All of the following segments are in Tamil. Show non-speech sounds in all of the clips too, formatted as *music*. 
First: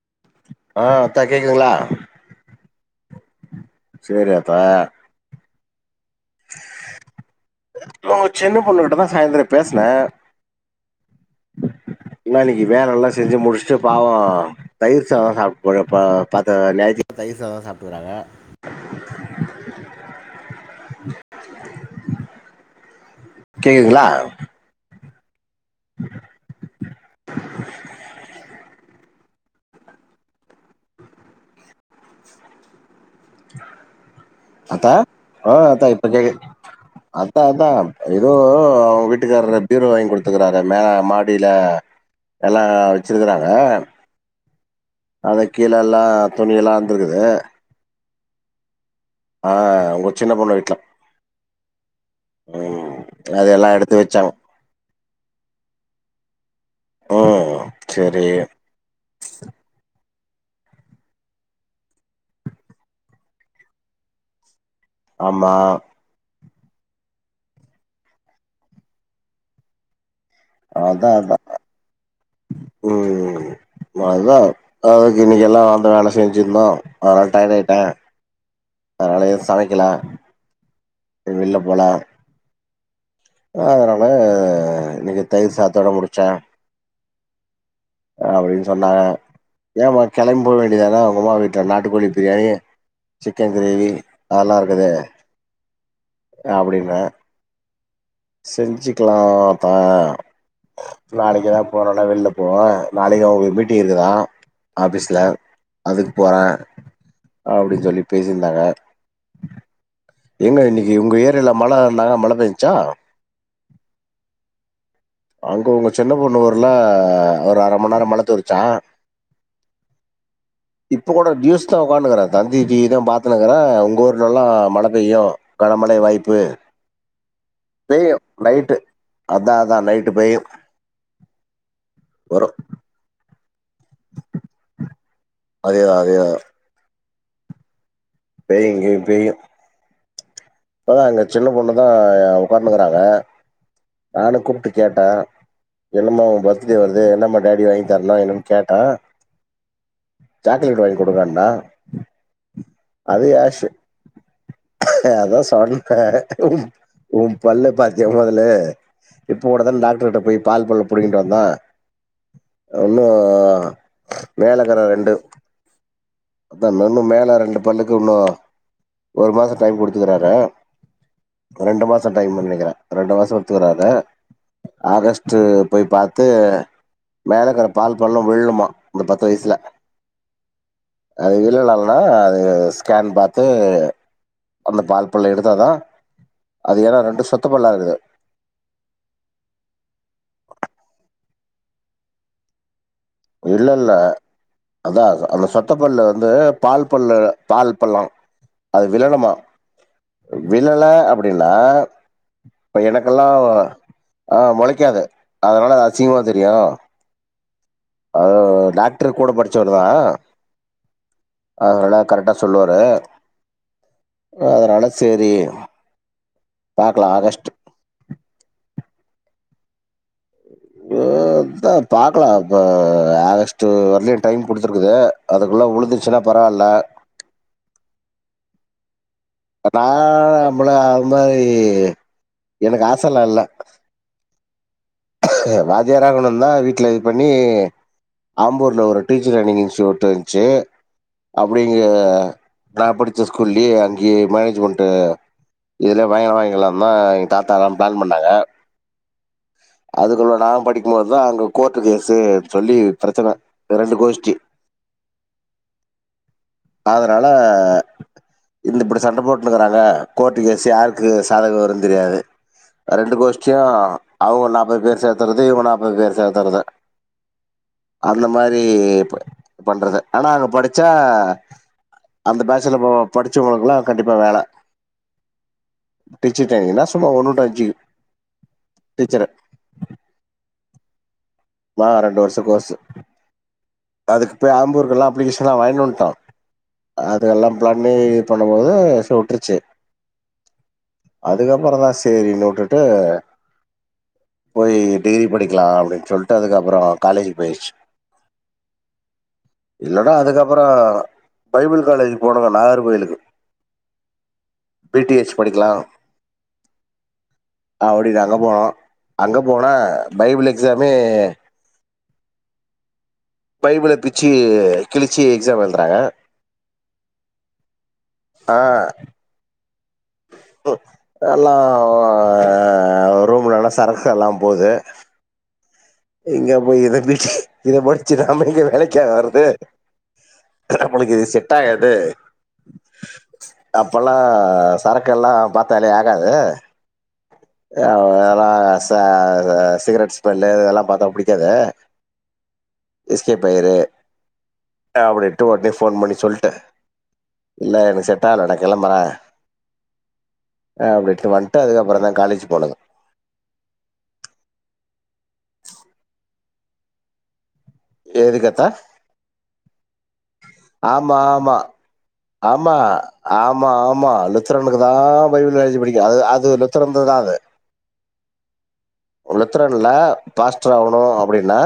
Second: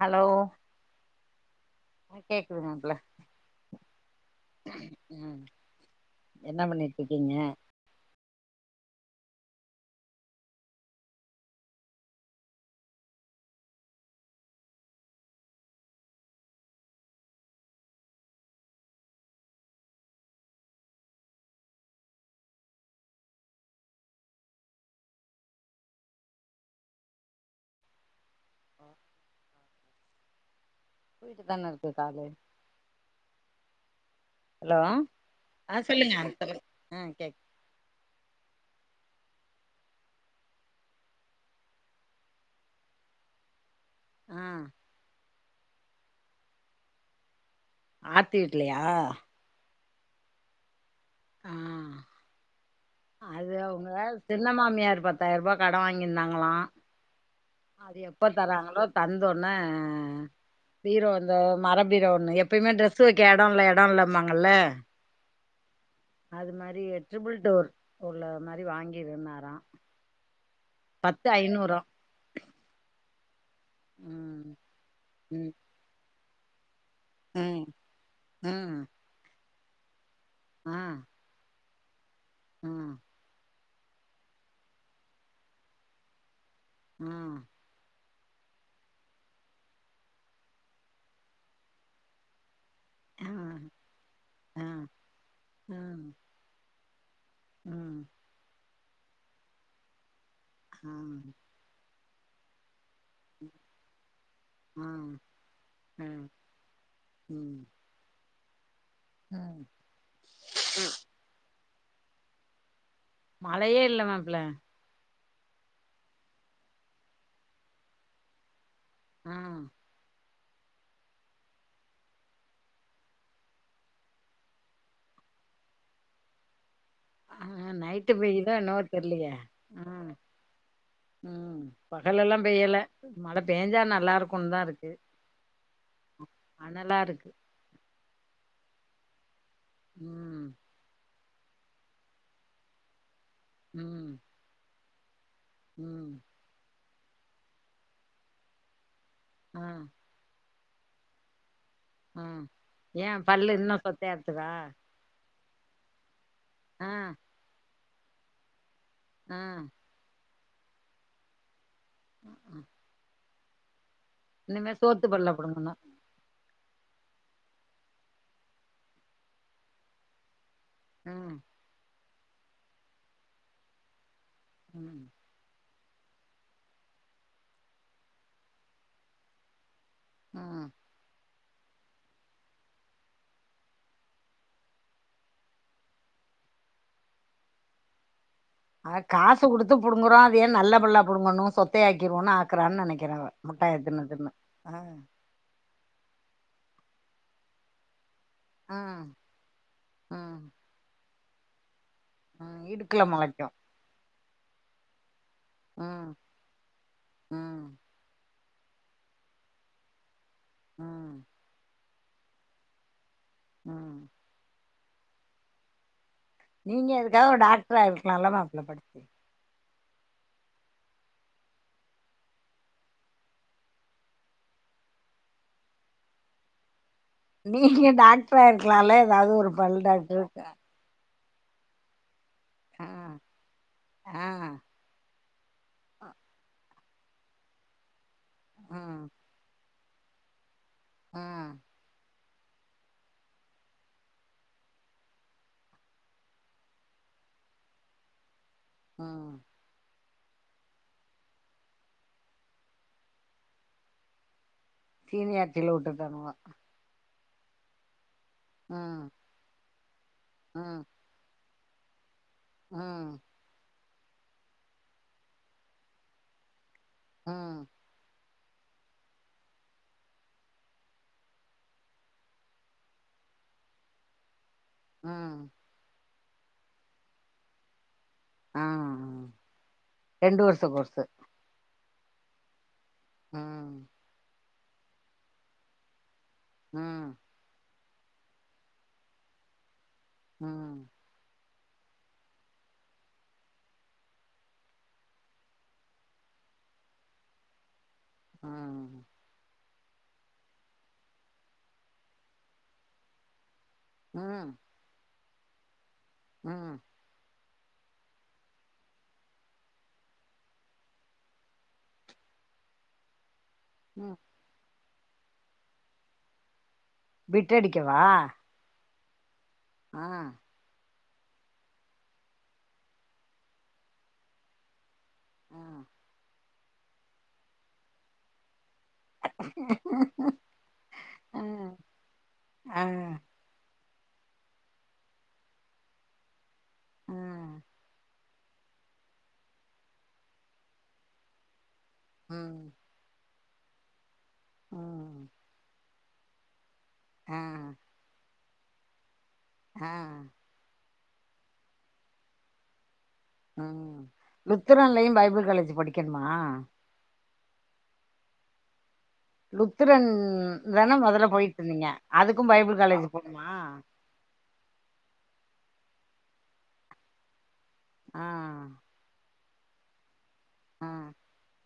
ஹலோ ஆ ஆத்தா கேக்குங்களா கேக்குது மாப்ள சரி ஆத்தா ம் என்ன பண்ணிட்டு இருக்கீங்க உன்னுகிட்டதா சாயந்தெரோ பேச்னே இன இன்னைக்கு வேல எல்லாம் செஞ்சு முடிச்சுட்டு பாவோ தயிர் சாதோ சாப்ட்டு *unintelligible* பாத்த ஞாயித்தி தயிர் சாதா சாப்பிட்டுக்கறாங்க கேக்குங்களா வயட்டு தானே இருக்கு காலு ஹலோ ஆத்தா ஆ ஆத்தா இப்ப கேக்கு ஆ கேக் ஆத்தா ஆத்தா யோ வி வீட்டுக்காரவீட்டுக்காரர பீரோ வாங்கி கொடுத்துக்கறாறாமே மாடில எல்லா வச்சிருக்குறாங்க ஆ அத கீழல்லா துணி எல்லா இருந்திருக்குது ஆர்த்தி வீட்லையா ஆ உங்க சின்ன பொண்ணு வீட்ல ஆ உ அது அவங்க சின்ன மாமியாரு பத்தாயிர்ருபா கடன் வாங்கிருந்தாங்களா ம் அது சேரி எப்ப தராங்களோ தந்தோன ஆ பீரோ இந்த மர பீரோ ஒன்னு எப்பயுமே ட்ரெஸ்சு வைக்க எடோ இல்ல எடோ இல்லம்பாங்கல்ல ஆமா அது மாரி ட்ரிபிள் டோர் உள்ள மாரி வாங்கிருந்தாரா அதா பத்து அதா ஐநூறா உ ம தா ம் அதுக்கு ம் கின்னக்கெல்லா வந்த வேல செஞ்சிருந்தா அதனால் டைட் ம் ஆய்ட்டே ம் அதனாலயே சமைக்க க்கலா ஆ போல உ அதனால இன்னைக்கு தயிர் சாதத்தோட முடிச்சே ஆ அப்படின்னு சொன்னாங்க ஏன்மா கிளம்பி போக வேண்டியதான உங்கமா வீட்டுல நாட்டுக்கோழி பிரியாணி சிக்கன் ம் கிரேவி அதெல்லா ம் இருக்குது ம் ம் அப்படின் அ ம் செஞ்சுக்கலா தா ம் நாளைக்குதா போனும் ல்லா வெளில போவ நாளைக்கு அவங்களுக்கு மீட்டிங் இருக்குதா ம் ஆஃபீஸில்ல அதுக்கு போற ம் அப்டின்னு சொல்லி பேஸ் இருந்தாங்க ம் எங்க இன்னிக்கு உங்க ஏறியால்ல மழ இருந்தாங்கா மழ பேஞ்சுச்சா மழையே இல்ல மாப்ள அங்க உங்க சின்ன பொண்ணு ஊர்ல ஒரு அர மணி நேரோ மழ தூருச்சா ம் இப்ப கூட நியூஸ்தா உக்கான்னு இருக்குற தந்தி டிவிதா பாத்துன்னு இருக்குற உங்க ஊர்ல எல்லா மழ பெய்யு கனமழை வாய்ப்பு ஆ பேயு நைட்டு பெய்யுதோ நைட்டு என்னவோ தெர்லயே அதா அதா நைட் ம் ம் பகல்ல எல்லாம் வரும் பெய்யல மழ பேஞ்சா நல்லா இருக்குன்தா இருக்கு அதே தான், அதே தான். அனலா இருக்கு பேய்யு இங்கயு பேய்யு ம் பரவால்ல சின்ன பொண்ணுதா உக்கான்னு இருக்குறாங்க ம் ஆன குட்டு கேட்டா ம் என்னமா உம் பர்த்டே வர்து தே என்னம்மாரி டாடி வாங்கி தர்துன் என்னன் கேட்ட ஆ சாக்லேட் வாங்கி குடுங்கண்ணா ம் ஏ பல்லு இன்னு சொத்தை ஆறுதுக்கா *unintelligible* உம் உம் பல்ல பாத் ஜமதலே ஆ இப்போ கூடதான் டாக்டர்கிட்ட போய் பால் பல்ல புடிங்கிட்டு வந்தா ஒன்னு ஆ இனிமே சோத்து பல்ல புடுங்கணு அதா இன்னு மேல ரெண்டு பல்லுக்கு உள்ள ஒரு மாச டைம் குடுத்துக்குராறா ம் ரெண்டு மாச டைம்ன்னு நெனக்குறே ரெண்டு மாச குடுத்துக்குராறா ம் ஆகஸ்ட்டு போய் பாத்து மேலக்குற பால் பல்லு விழுமா இந்த பத்து வயசுல உம் அது இல்லலைனா அது ஸ்கேன் பாத்து அந்த பால் பல் எடுத்தா தா அது ஏன்னா ரெண்டு சொத்த பல்லா இருக்குது அத காசு குடுத்து புடுங்குறோ அத ஏ நல்ல பல்லா புடுங்கணு சொத்தையாக்கிருவோனு ஆக்குறான்னு நெனக்குறே இல்ல இல்ல அதா அந்த சொ சொத்தப்பல்லு வந்து பால்பல்லு பால் பல்லா அ அது விளலனுமா ம் விளல அப்டி அப்டிங்ளா ம் இப்ப இடுக்குல எனக்கெல்லா மொளைக்கு ஆ மொளைக்காது அதனால ம் அசிங்கமா தெரியு ம் அவரு டாக்ரு கூட படிச்சவர்தா உம் அவரெல்லா கரெக்டா சொல்லுவாரு ம் ஆ அதுனால *unintelligible* சேரி நீங்க பாக்கலா அதுக்காக ஒரு ஆகஸ்ட் டாக்டர் ஆயிருக்கலால மாப்ள படிச்சு *inaudible* ய்யோ அத்த பாக்கலா இப்ப ஆகஸ்ட்டு வர்லயு டைம் குடுத்துருக்குது அதுக்குள்ள உழுந்துருச்சுனா பரவால்ல நீங்க டாக்ரா ஆயிருக்கலால அதனால நம்மள ம் மாரி அ எனக்கு ஆசல்லா இல்ல அ வாத்தியார ஆகணும் தா வீட்லே பண்ணி ஆம்பூர்ல ஒரு ம் டீச்சர் ட்ரைனிங் இன்ஸ்டியூட் தொன்ச்சி ம் அப்பிடிங்க நான் படிச்ச ஸ்கூல்லயே அங்கேய மேனேஜ்மெண்ட்டு இதுலே பயங்கரமா ஆகிலான்னு தான் எங்க தாத்தாலாம் பிளான் பண்ணாங்க ம் அதுக்குள்ள நான் படிக்கும் போதுதான் அங்க கோர்ட்டு கேஸ்சு சொல்லி பிரச்சன ரெண்டு கோஷ்ட்டி சீனியார்ட்டில உட்டுடானுவோ அதனால இந்த இப்டி சண்ட போட்டுனுக்கிறாங்க கோர்ட்டு கேஸ்சு ம் யாருக்கு சாதகம் வரு தெரியாது ரெண்டு ம் கோஷ்டியும் அவுங்க நா அம்பது பேர் சேத்தறது இவன் நாப்பது பேர் சேத்தறது ம் அந்த மாரி பண்றது ஆனா அங்க படிச்சா அந்த பேட்ச்சில படிச்சவங்களுக்குலாம் கண்டிப்பா வேல ம் டீச்சர் ட்ரைனிங்னா சும்மா ஒண்ணு டூ அஞ்சி ஆ டீச்சரு ரெண்டு வருஷோ கோர்சு நா ரெண்டு வருஷம் கோர்ஸு ம் போயி ஆம்பூருக்குலாம் அப்ளிகேஷன்லாம் வாங்கின்ட்டு வண்டோ ம் அது எல்லாம் பிளா இந்த மேரி பண்ணும் மோது சுட்ருச்சி ம் அதுகப்றோ தான் செரினு உட்டுட்டு போயி டிகிரி படிக்கலாம் அப்டின்னு சொல் உட்டதுகப்றோ காலேஜ் போயிருச்சு ம் இன்னோட அதுக்கப்றோ பைபிள் காலேஜி போனோங்க நாகர் கோயிலுக்கு ம் டி எச் படிக்கலாம் ம் அப்டின்னு அங்க போனோம் அங்க போனா பைபிள் எக்ஸாமே பைப்புல ம் பிச்சி கிளிச்சி எக்ஸாம் எழுதுறாங்க பிட்டு அடிக்கவா ஆ ஆஹ்ன் எல்லாம் ரூம்லனா சரக்கு எல்லாம் போகுது ஆஹ் எங்க போய் இத பிச்சு இத படிச்சு நாம எங்க வேலை க்க வருது நம்மளுக்கு இது ஆ செட் ஆகாது ஆ அப்பெல்லாம் சரக்கெல்லாம் பார்த்தாலே ஆகாது ஆ அ இதெல்லாம் ச சிகரெட் ஸ்மெல்லு இதெல்லாம் பார்த்தா புடிக்காது ஹம் எஸ்கேப் ஆய்ரு அப்டின்னுட்டு வொடணே போன் பண்ணி சொல்டேன் ஆ இல்ல எனக்கு செட்டாகளா கிளம்பறேன் உஹ்ம் அப்டின்ட்டு வந்துட்டு அதுக்கப்றோ தான் காலேஜ் போலங்க உம் லுத்திரைன்லயும் பைபிள் காலேஜ் படிக்கணுமா எது கத்தா *unintelligible* த்திரன் தானே முதல்ல ஆமா போய்ட்டு இருந்தீங்க அதுக்கும் ஆமா பைபிள் காலேஜ் போனுமா பைபில் காலேஜ் படிக்கும் அது அது லெத்திறந்துதான் அது ஹான் லுத்துரன்ல பாஸ்டர் ஆகணும் அப்படின்னா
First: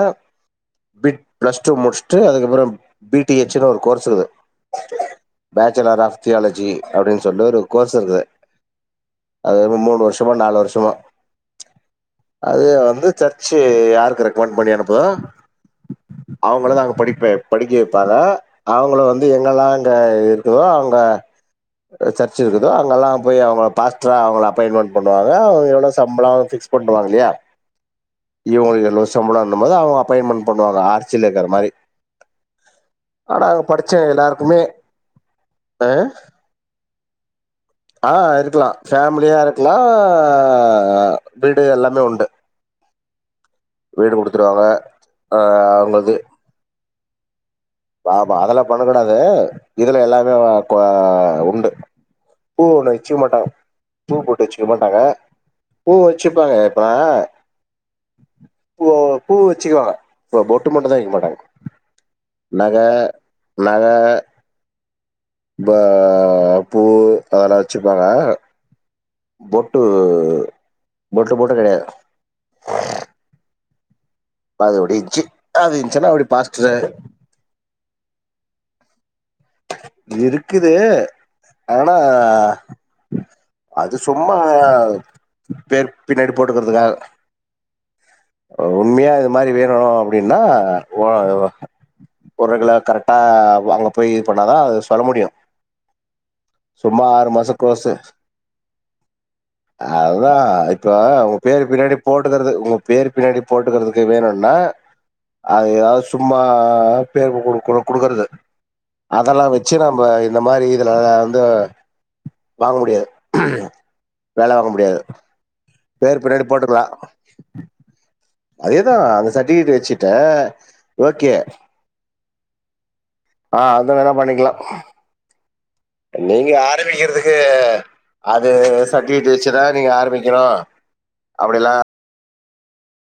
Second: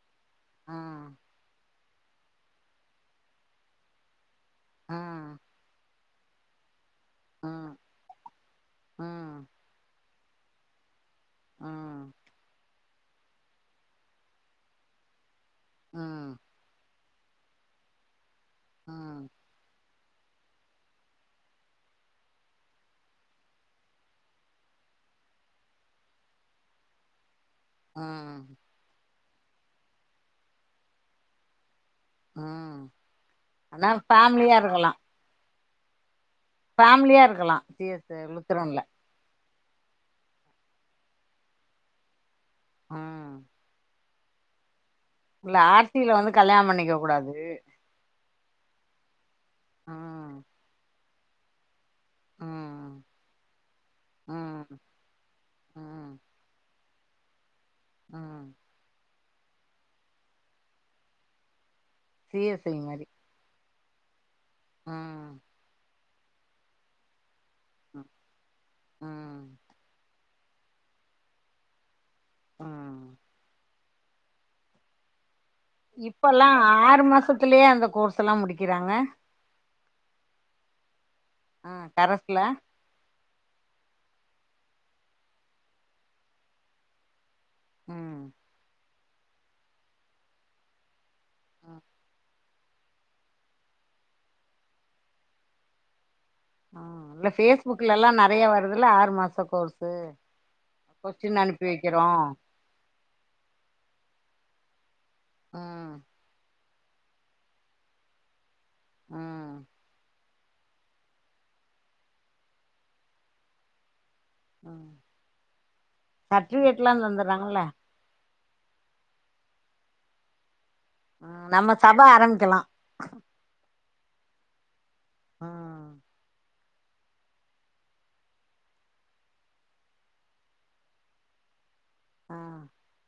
ஆ பிட் பிளஸ் டூ முடிச்சு முடிச்சுட்டு அதுக்கப்புறம் பிடி எச்னு ஒரு கோர்ஸ் இருக்கு ஆ ஆ பேச்சுலர் ஆஃப் எத்தியாலஜி அப்படின்னு சொல்லிட்டு ஆ ஆ ஒரு கோர்ஸ் இருக்குது அது வந்து மூணு வருஷமோ நாலு வருஷமோ ஆ அதே வந் சர்ச்சு யாருக்கு ரெக்கமெண்ட் பண்ணி அனுப்புதோ ஆ அவங்கள தான் அங்க படி படிக்க வைப்பாங்க அவங்கள வந்து எங்கலாம் எங்க இருக்குதோ அங்க சர்ச் இருக்குதோ அங்கெல்லாம் போய் அவங்கள பாஸ்டரா அவங்கள அப்பாயின்ட்மென்ட் பண்ணுவாங்க எவ்ளவு சம்பளம் ஃபிக்ஸ் போட்ருவாங்களையா ஆஹ் சம்பள அந்த மாரி அவுங்க அப்பாயின்ட்மென்ட் பண்ணுவாங்க ஆர்ச்சுல இருக்குற மாரி ஆ ஆனா அங்க படுச்ச ஃபேமிலியா எல்லாருக்குமே இருக்கலா அ ஃபேமிலியா இருக்கலா சி எஸ் இருக்குரோன்ல க்குளா வீடு எல்லாமே உண்டு ம் வீடு குடுத்துருவாங்க ஆ இல்ல அவங்களுக்கு ஆர்சில வந்து கல்யாணம் பண்ணிக்க கூடாது ஆமா அதெல்லா பண்ணக்கூடாது இதுல எல்லாமே ம் வா கோ ஆ உண்டு பூ ஒண்ணு ம் வெச்சுக்க மாட்டாங்க பூ பொட்டு வெச்சுக்க ம் மாட்டாங்க பூ ம் வெச்சுப்பாங்க ப ம் ஓ பூ வெச்சுக்குவாங்க பொட்டு மட்டுந்தா வெக்க மாட்டாங்க சி எஸ் ஐ மாரி நக ம் ந்த ஆ பூ அதெல்லா வெச்சுப்பாங்க ம் பொட்டு பொட்டு பொட்டு கெடையாது ம் அதோடய எஜ்ஜு இப்பல்லா ஆறு மாசத்துலயே அந்த கோர்ஸ் செல்லா முடிக்கிறாங்க இருக்குது ஆ ஆனா கரஸ்ல அதுஸ் சும்மா பேர் பின்னாடி போட்டுக்குறதுக்கா ம் ஓ உன்மையா இது மாரி வேணு அப்டின்னா வா இதுவா ஒரகளை கரெட்டா அங்க போயி இது பண்ணாதான் அது சொல்ல முடியும் சும்மா ம் ஆறு இல்ல மாச கோர்சு ஃபேஸ்புக்ல எல்லா நெறைய வருதுல்ல ஆறு மாச கோர்ஸு அதான் இப்ப உங்க கொஸ்டின் பேரு அனுப்பி பின்னாடி வைக்கிறோ போட்டுக்கறது உங்க பின்னாடி போட்டுக்கிறதுக்கு வேணும்னா அதுயா ம் சும்மா ஆ ஹேப்பியா இருக்கவங்க கூட கூட குடுக்கறது அதெல்லாம் ம் வச்சி நாம்ப இந்த மாரி இதல வந்து வாங்க முடியாது வேல வாங்க முடியாது பேர் பின்னாடி சர்ட்டிபிகேட் போட்டுக்கலாம் எல்லாம் தந்துருறாங்க இல்ல அதேதான் அந்த சர்ட்டிபிகேட் வச்சுட்ட ம் நம்ம சப ஆரம்பிக்கலாம் வேணானா பண்ணிக்கலாம் நீங்க ஆரம்பிக்கிறதுக்கு அது சர்டிபிகேட்டு வச்சுதான் நீங்க ஆரம்பிக்கணும் அப்டிலாம் ஆ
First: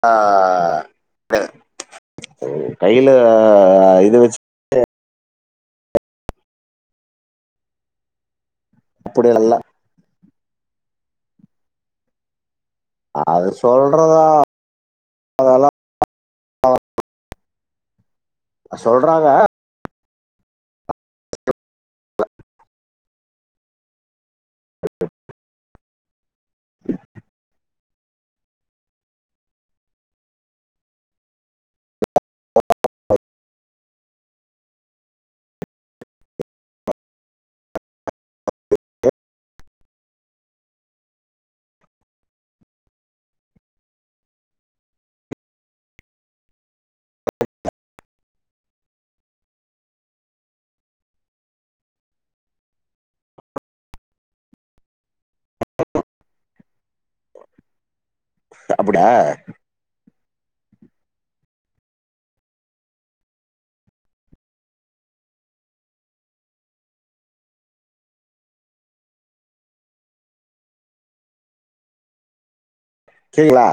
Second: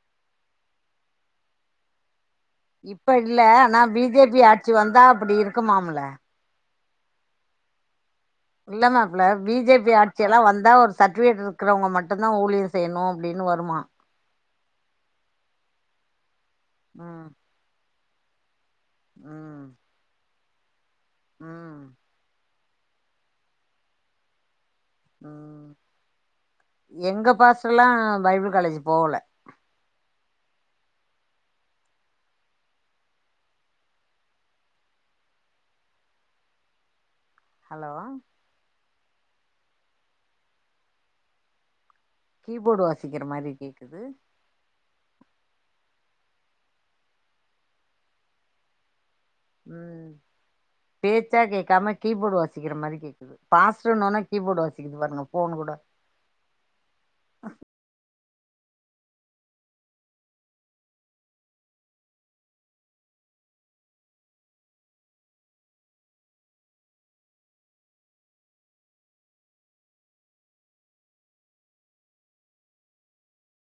ஆ அப்டே கையில இப்ப ஆனா இது வச்சு பிஜேபி ஆட்சி வந்தா அப்படி இருக்குமாம் இல்ல இல்ல மாப்பள அப்படி பி இல்ல ஜே பி ஆ எல்லாம் வந்தா ஒரு சர்டிபிகேட் இருக்கிறவ மட்டும்தான் ஊழிய செய்யணு அப்டின்னு அது வருமா சொல்றதா அதாலாம் ம் சொல்றாங்க ம் ம் ம் எங்க பாசலாம் பைபிள் காலேஜ் போவல ஆ ஹலோ கீபோடு வாசிக்கிற மாரி கேக்குது ம் பேச்சா கேக்காம கீபோடு வாசிக்கிற மாரி கேக்குது பாஸ்டுன்னு ஒன்னே கீபோர்டு வாசிக்குது பாருங்க போனு கூட அப்டா சரிங்களா